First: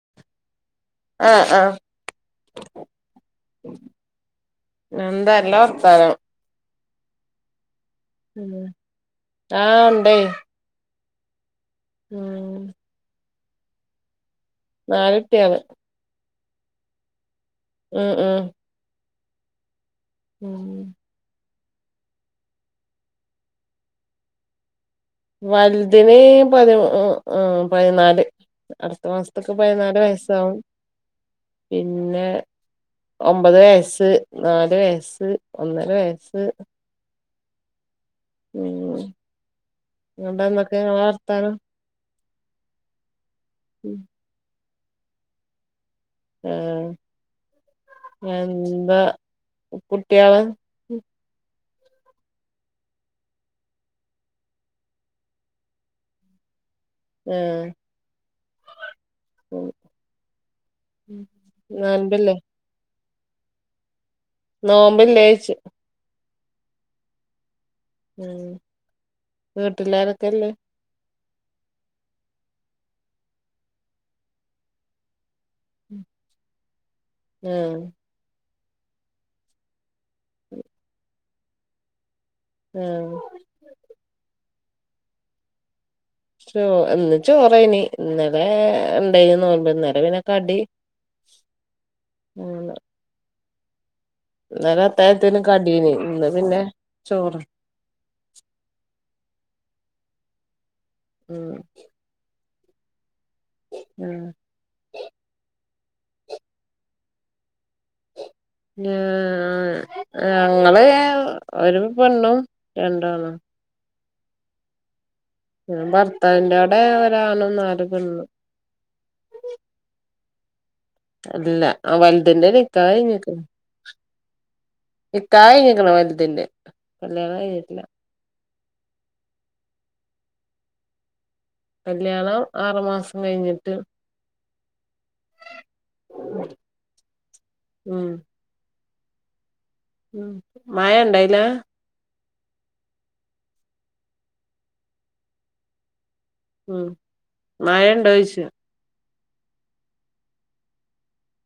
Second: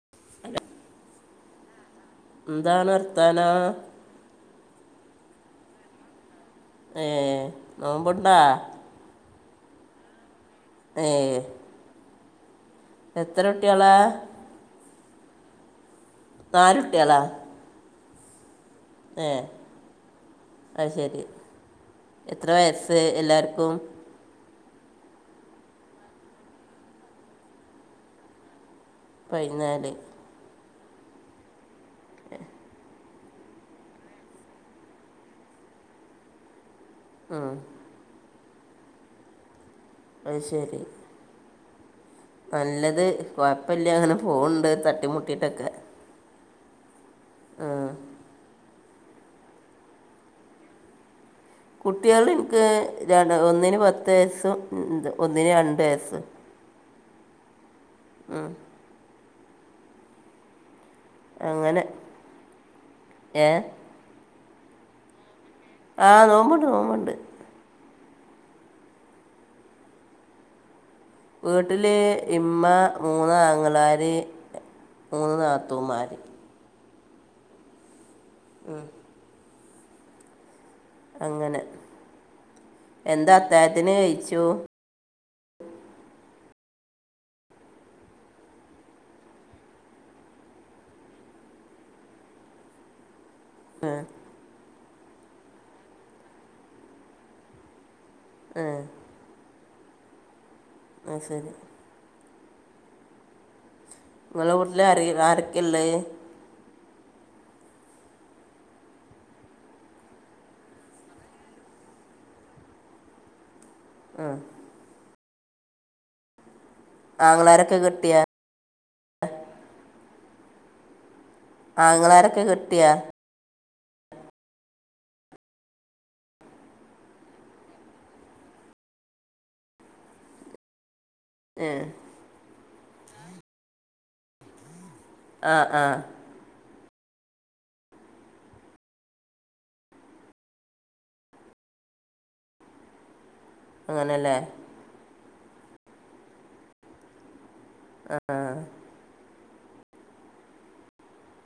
[unintelligible] ആഹ് ആഹ് എന്താണ് അർഥാന എന്തല്ല വർത്താനം ഏഹ് നോമ്പ്ണ്ട ഉമ് ആഹ് ണ്ടേ ഏഹ് ഉം എത്ര ട്ടിയള നാലുടിയാള് നാലുട്ടിയാള ഉം ഉം ഏഹ് ഉം അത് ശരി എത്ര വയസ്സ് എല്ലാർക്കും വലുതിന് പതി പതിനാല് അടുത്ത മാസത്തൊക്കെ പതിനാല് വയസ് പിന്നെ ഒമ്പത് വയസ്സ് നല് വയസ്സ് ഒന്നര വയസ്സ് ആഹ് ഉമ് അത് അണ്ടന്നൊക്കെ ശരി ഞളെ വർത്താനം നല്ലത് കൊഴപ്പില്ല അങ്ങനെ പോവണ്ട് തട്ടിമുട്ടിട്ടൊക്കെ ആഹ് എന്താ കുട്ടിയാള് കുട്ടിയള് ഇനിക്ക് ര ഒന്നിന് പത്ത് വയസ്സും ഒന്നിന് രണ്ട് വയസ്സും ഉം മ് അങ്ങനെ ഏഹ് നോമ്പില്ലേച്ച ആഹ് നോമ്പുണ്ട് നോമ്പുണ്ട് ഉം വീട്ടിലാരൊക്കെല്ലേ? വീട്ടില് ഇമ്മ മൂന്നാങ്ങളാർ മൂന്ന് നാത്തൂമാർ ആഹ് ഉം അങ്ങനെ എന്താ ആഹ് അത്തായത്തിന് കഴിച്ചു ച്ചോ എന്ന് ചോറേനി ഇന്നലെ ഉണ്ടായിന്ന് നോമ്പ് ഇന്നലെ പിനെക്കടി [unintelligible] ആഹ് ഇന്നലെ അത്തായത്തിനന് കടീന് ഇന്ന് പിന്നെ ചോറ് ഏഹ് ആഹ് ഉം ശരി ഉം ഇങ്ങളെവിട്ടില് അരെ ആരക്കള്ളെ ഞാ ഞങ്ങള് ഒരു പെണ്ണും രണ്ടാണും ഉം ഞാന് ഭർത്താവ്ന്റെടെ ഒരാണും ആങ്ങളാരൊക്കെ നാല് കിട്ടിയ പെണ്ണും അല്ല ആഹ് വൽത് ആങ്ങളാരൊക്കെ ന്റെ കിട്ടിയ നികാഹ്കഴിഞ്ക് നിക്കാഹ് യ്ഞ്ക്ക്ണ് വലുതിന്റെ കല്യാണം കഴിഞ്ഞിട്ടില്ല ഏ കല്യാണം ആറു മാസം കഴിഞ്ഞിട്ട് ആഹ് ആഹ് ഉം ഉം മയ ണ്ടായിലെ അങ്ങനെല്ലേ ഉം മയ ആ ഉണ്ടോയ്ച്ച ആ.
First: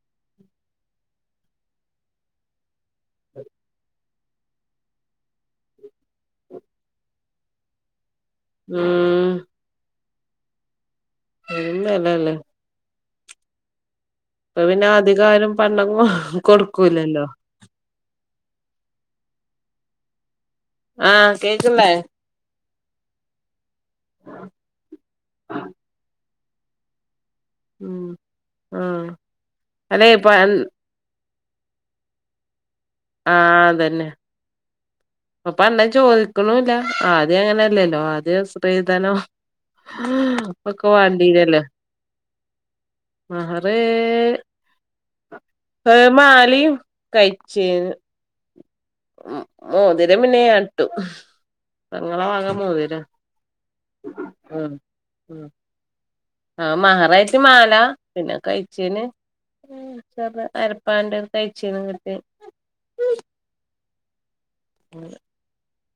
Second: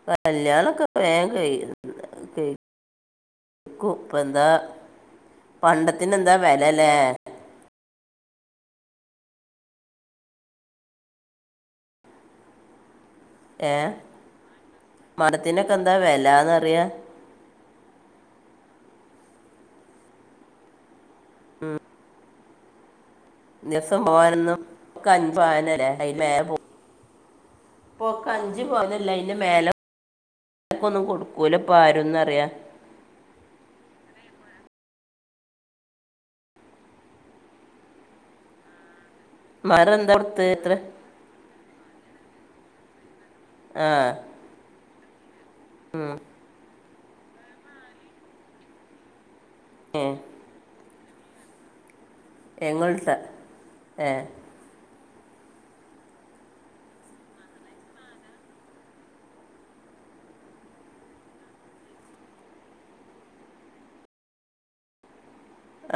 കല്യാണം ഒക്കെ വേം കയ്യും ക്കും എന്താ പണ്ടത്തിന് എന്താ വെല ലേ ഉം പെരും വെലല്ലേ ഏഹ് ഇപ്പൊ പിന്നെ അധികം ആരും പണ്ടം വില എന്നറിയാ കൊടുക്കൂല്ലല്ലോ ആഹ് കേക്ൻലേ ദിവസം പോവാനൊന്നും [unintelligible] ഇപ്പോ ഉം ഒക്കെ അഞ്ചു ആഹ് പവനല്ലേ അയ്ന്റെ അല്ലെ പ മേലക്കു ഒന്നും കൊടുക്കൂല പ്പോ ആരുംന്നറിയ ആഹ് അതന്നെ പ്പൊ പണ്ണേ ചോദിക്കുണൂല്ല ആദ്യം അങ്ങനെയല്ലല്ലോ ആദ്യം സ്ത്രീധനം മാറെന്താ കൊടുത്ത് എത്ര പൊക്കെ വാണ്ടീനല്ലോ മഹറ് ആ ഒരു മാലയും കൈ ചെയിനും ഉം ഏ മോതിരം പിന്നെ ഞാൻ ഇട്ടു പെങ്ങളാ വക മോതിരം എങ്ങോട്ട ഏ അഹ് ആഹ് മഹറായിട്ട് മാലാ പിന്നെ കൈ ചെയിന് ഉം തന്നെ അരപ്പവന്റെ ഒരു കൈ ചെയിനും കിട്ടി [unintelligible]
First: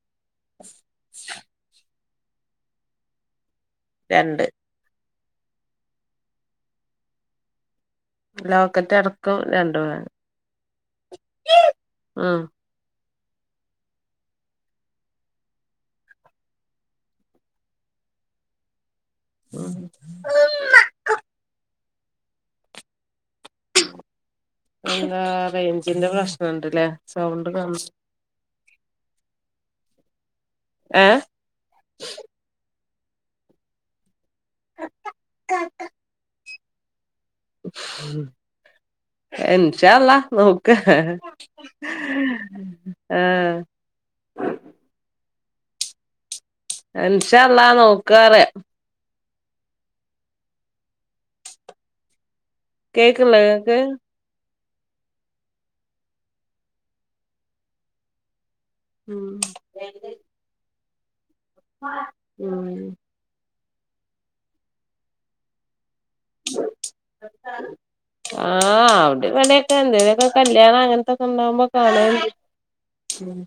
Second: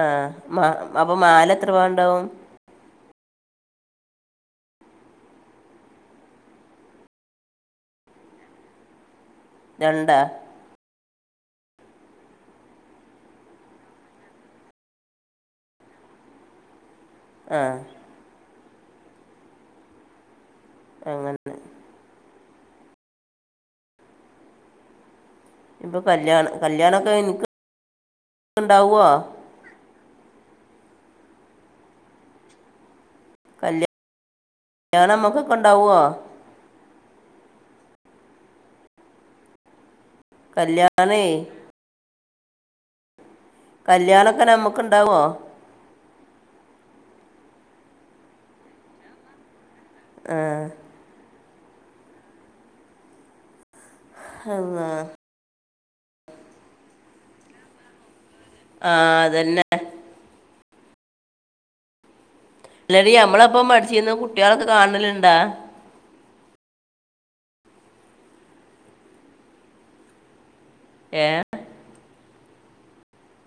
ആഹ് മാ അപ്പൊ മാല എത്ര പവൻ ണ്ടാവും രണ്ട് ലോക്കറ്റ് അടക്കം രണ്ട് പവൻ രണ്ടാ ഉം ആഹ് ഉം അങ്ങൻ എന്താ ഇപ്പം റേഞ്ചിന്റെ കല്യാണം പ്രശ്നണ്ട്ല്ലേ സൗണ്ട് ക ണ്ടാവോ? ഏഹ് കല്ല് ല്ല്യാണം മ്മക്കൊക്കെ ണ്ടാവോ? ഉം ഇൻഷാ അള്ളാ നോക്ക് കല്യാണേ ആഹ് കല്യാണൊക്കെ നമ്മക്ക് ണ്ടാവോ? ഇൻഷാ അള്ളാ നോക്കാറ്യ ആഹ് കേക്ക്ള്ളേ ക്ക് അള്ളാ ആഹ് ഉം അതന്നെ ഉം ല്ലടി നമ്മളപ്പം പഠിച്ചിര്ന്ന കുട്ട്യളക്കെ കാണല്ണ്ടാ? ആഹ് അഒടെ ഇവടെക്കെ എന്തേലൊക്കെ കല്യാണം അങ്ങൻ ക്കെ ഏ ണ്ടാകുമ്പോ കാണാറുണ്ട് ഉം.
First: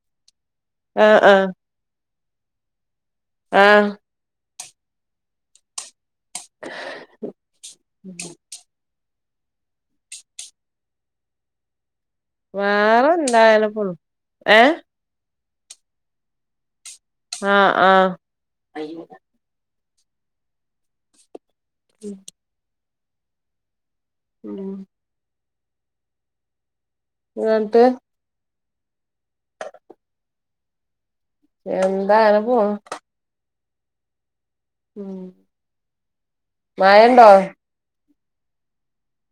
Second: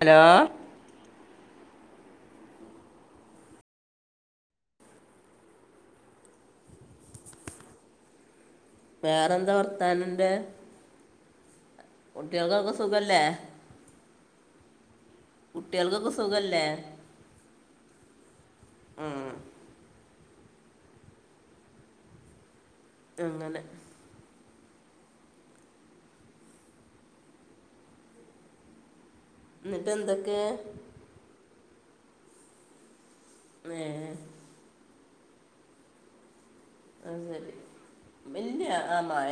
ഹലോ? ആഹ് ആഹ് ആഹ് ഉ [unintelligible] ഉം [inaudible] വേറെന്താ വർത്താന ൻ്റെ? വേറെ സുഖമല്ലേ ന്തായാലും [unintelligible] ഏഹ് കുട്ട്യൾക്കൊക്കെ സുഖല്ലേ? ആഹ് ആഹ് ഉം, ഉം അങ്ങനെ. ഉം ന്നട്ട് ന്ന്ട്ട് എന്തൊക്കെ? എന്താ അനപ്പോണു. ഏഹ് ഉം മഴണ്ടോ അങ്ങനെ ബെല്ല്യ ആ മഴ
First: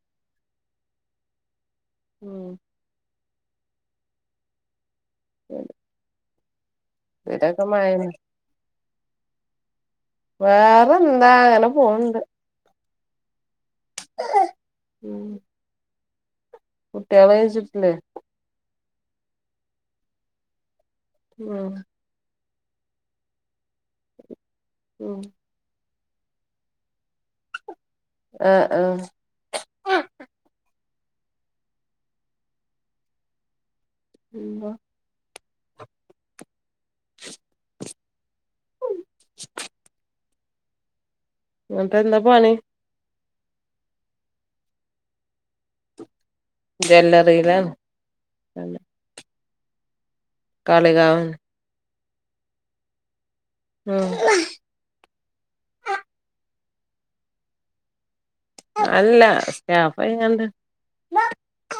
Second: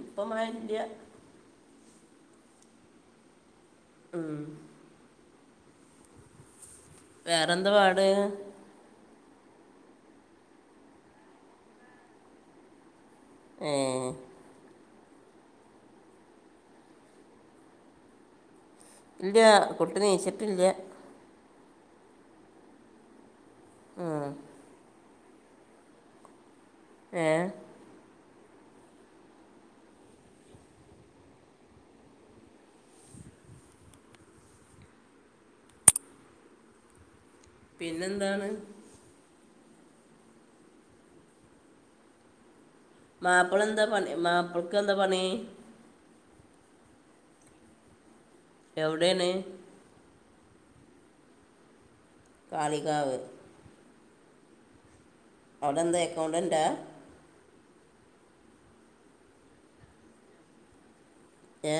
ഇപ്പമഴല്ല്യ. ഉം ഉം [unintelligible] ഇവിടൊക്കെ വേറെന്താ പാട്? മഴന്നെ വേറെന്താ ങ്ങനെ പോവ്‌ണ്ട്. ഏഹ് ഉം കുട്ട്യേള് ചുര്ത്ത്ല്ലെ ഇല്ല്യ കുട്ടി നീച്ചിട്ടില്ല. വാഹ് ആഹ് ലോ ഏഹ് ആഹ് ആഹ് എന്താ? പിന്നെന്താണ്? ഇന്നെട്ടെന്താ പണി മാപ്പിള എന്താ പണി മാപ്പിൾക്ക് എന്താ പണി? ജ്വല്ലറിയിലാ എവിടെയാണ് കാളികാവ കാളികാവ് ഉം അവ്‌ടെന്താ എക്കൗണ്ടന്റാ? അല്ല സ്റ്റാഫായിക്കാണ്ട്. ഏ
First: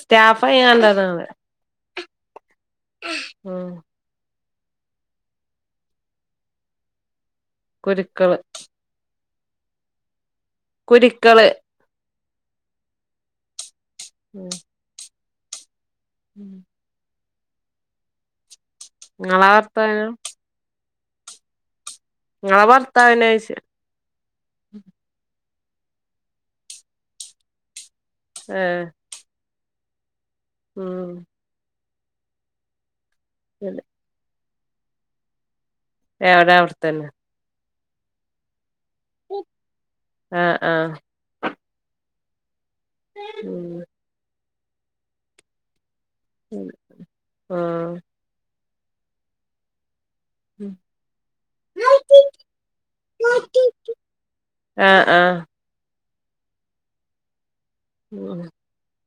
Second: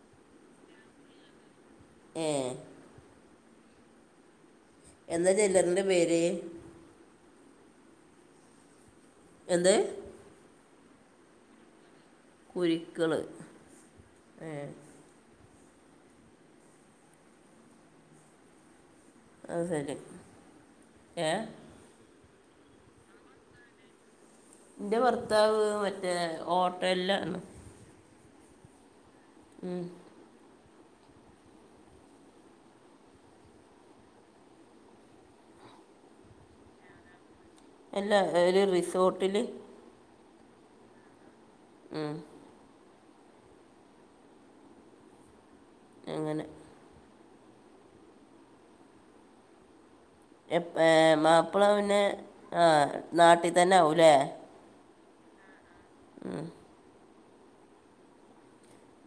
സ്റ്റാഫ്ആയികണ്ടാവിടെ ഏ ഉം എന്താ ജ്വല്ലറിന്‍റെ പേര്? കുരിക്കള് എന്ത്? കുരിക്കള് കുരിക്കള് ഏ ഉം ഇങ്ങളെ അഹ് സെരി ഭർത്താവിനോ ഏ, ഇങ്ങളെ ഭർത്താവിനോയ്ച്ച ഇന്റെ ഭർത്താവ് മറ്റേ ഓട്ടൽലാണ് ഏഹ് ഉം ഉം [inaudible] എവിടെ അവിടെത്തന്നെ എല്ലാ ഒരു റിസോർട്ടിൽ ആഹ് ആഹ ഉം ഉം അങ്ങനെ ആഹ എ മാപ്പിള പിന്നെ ആ നാട്ടിൽ തന്നെ ആകല്ലേ ആഹ ആഹ ആഹ് ഉം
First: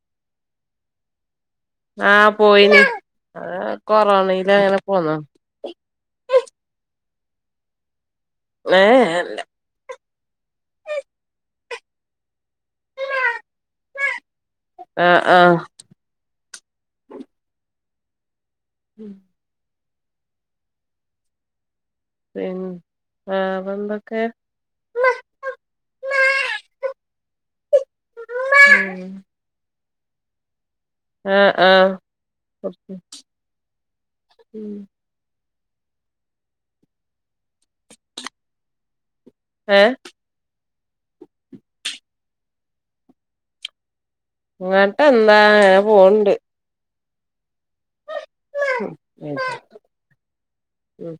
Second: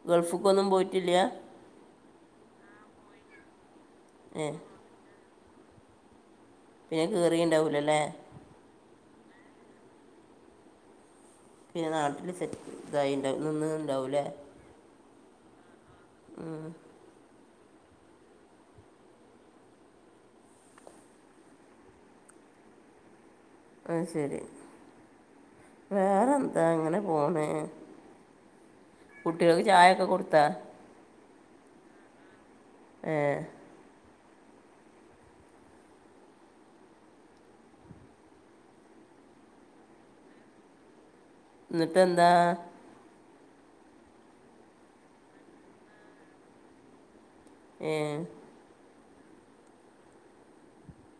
ഗൾഫക്കൊന്നും പോയിട്ടില്ല ആഹ പോയിന് അ ഏ കൊറോണയില അങ്ങനെ പോന്നോ പിന്നെ കയറിയ ഉണ്ടാവൂലല്ലേ ഏഹ്ഹ് പിന്നെ നാട്ടിൽ സെറ്റ് ഇതായി ഉണ്ടാവും നിന്ന ഉണ്ടാവില്ലേ ആഹ ആഹ ഉം ഉം ഉം ആഹ ആഹ ശരി വേറെ എന്താ ഇങ്ങനെ പോണ് ഉം കുട്ടികൾക്ക് ചായക്കെ കൊടുത്ത ആഹ് ആഹ് ക്കെ ഏ ഉം ഏ ന്നിട്ട് എന്താ ഇങ്ങോട്ട് എന്താ പോണ്ട് ഏ ഉം ഉം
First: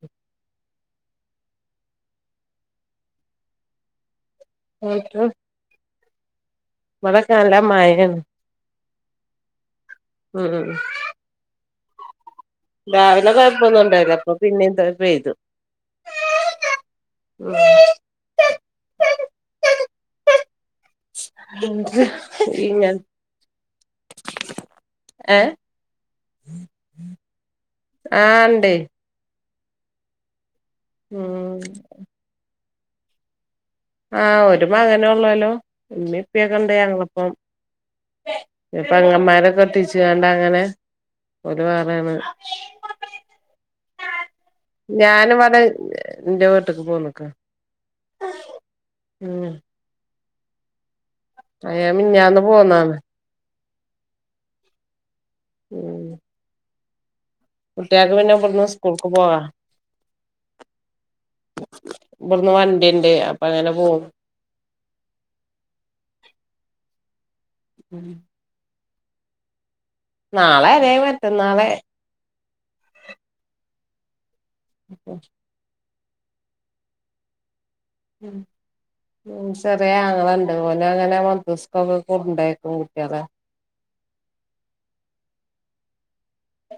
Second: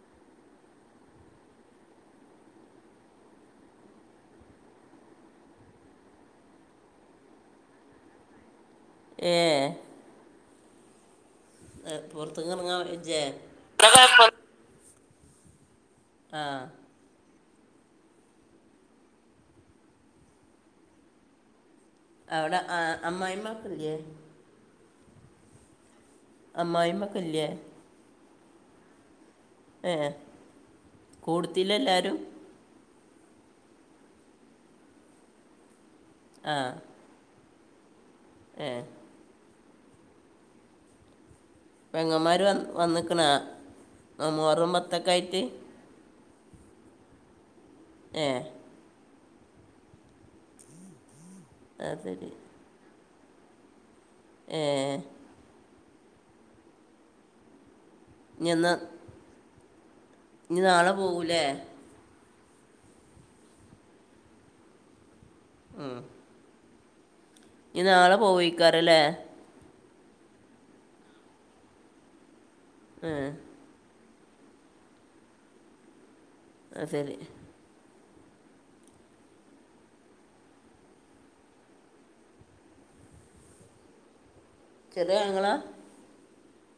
[unintelligible] ഇവടെ ഒക്കെ നല്ല മയാണ് ഏ ഉം ഉം ഉം പുറത്തക്കറങ്ങ രാവിലെ കുഴപ്പൊന്നും ഉണ്ടായില്ല അപ്പൊ പിന്നെ എന്താ പെയ്തു ആഹ് ഉം [unintelligible] അവിടെ ആ, അമ്മായിമ്മക്കില്ലേ ഏ അമ്മയ്മ ക്കില്ലേ ആണ്ട് ഏഹ് ഉം കൂടുത്തില്ല എല്ലരും ആഹ് ഒരു മകനെ ഒള്ളല്ലോ ഉമ്മം ആ ഇപ്പൊക്കണ്ട് ഞങ്ങളപ്പം ഏ പെങ്ങന്മാരെ കെട്ടിച്ച് കണ്ട അങ്ങനെ ഓല് വേറേണ് പെങ്ങന്മാർ വ വന്നിക്ണ [unintelligible] ഞാനുവടെ ൻ്റെ വീട്ടക്ക് പോന്നക്ക ഏ ഉം അയ അത് ശരി മിന്നാന്ന് പോന്നതാണ് ഏ ഉം കുട്ട്യാൾക്ക് പിന്നെ ഇനി ഇവിടുന്ന് എന്നാ സ്കൂൾക്ക് പോവാ ഇനി നാളെ പോകൂലേ ഇവടന്ന് വണ്ടിണ്ട് അപ്പൊ അങ്ങനെ പോകും ഉം ഇനി ഉം നാളെ പോവയിക്കാറല്ലേ നാളെ അല്ലെ മറ്റന്നാളെ ആഹ് [unintelligible] ആഹ് ശരി ഉം ചെറിയ ആങ്ങളണ്ട്, ഓൻ ആവുമ്പോ മദ്രസ്സകൊക്കെ കൊണ്ടാകും കുട്ട്യാളെ ചെറിയ ആങ്ങള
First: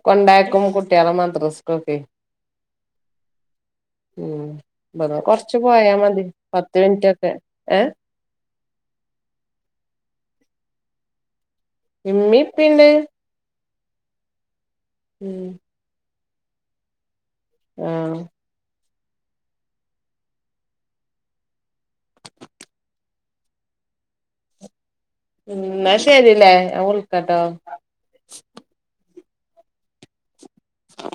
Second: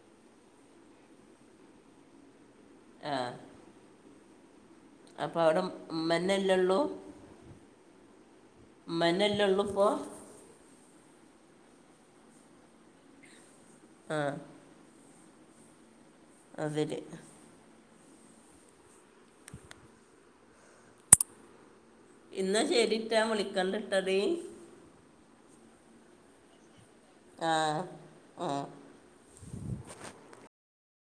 കൊണ്ടാക്കും കുട്ട്യാളെ മദ്രസക്കൊക്കെ. ആഹ് ഉം, ഇവടുന്ന് കൊറച്ച് പോയാ മതി, ഉമ്മന്നല്ലേ ഉള്ളൂ പത്ത് മിനിറ്റൊക്കെ ഏ ഉമ്മന്നല്ലെ ഉള്ളൂ ഇപ്പോ ഇമ്മി ഇപ്പണ്ട് ആഹ് ഉം അതില് ആഹ് ഇന്ന ശരിട്ടാ ഞാ വിളിക്കണ്ടിട്ട തേ എന്നന്നാ ശരില്ലേ ഞാ വിളി ആഹ് ആഹ് ആ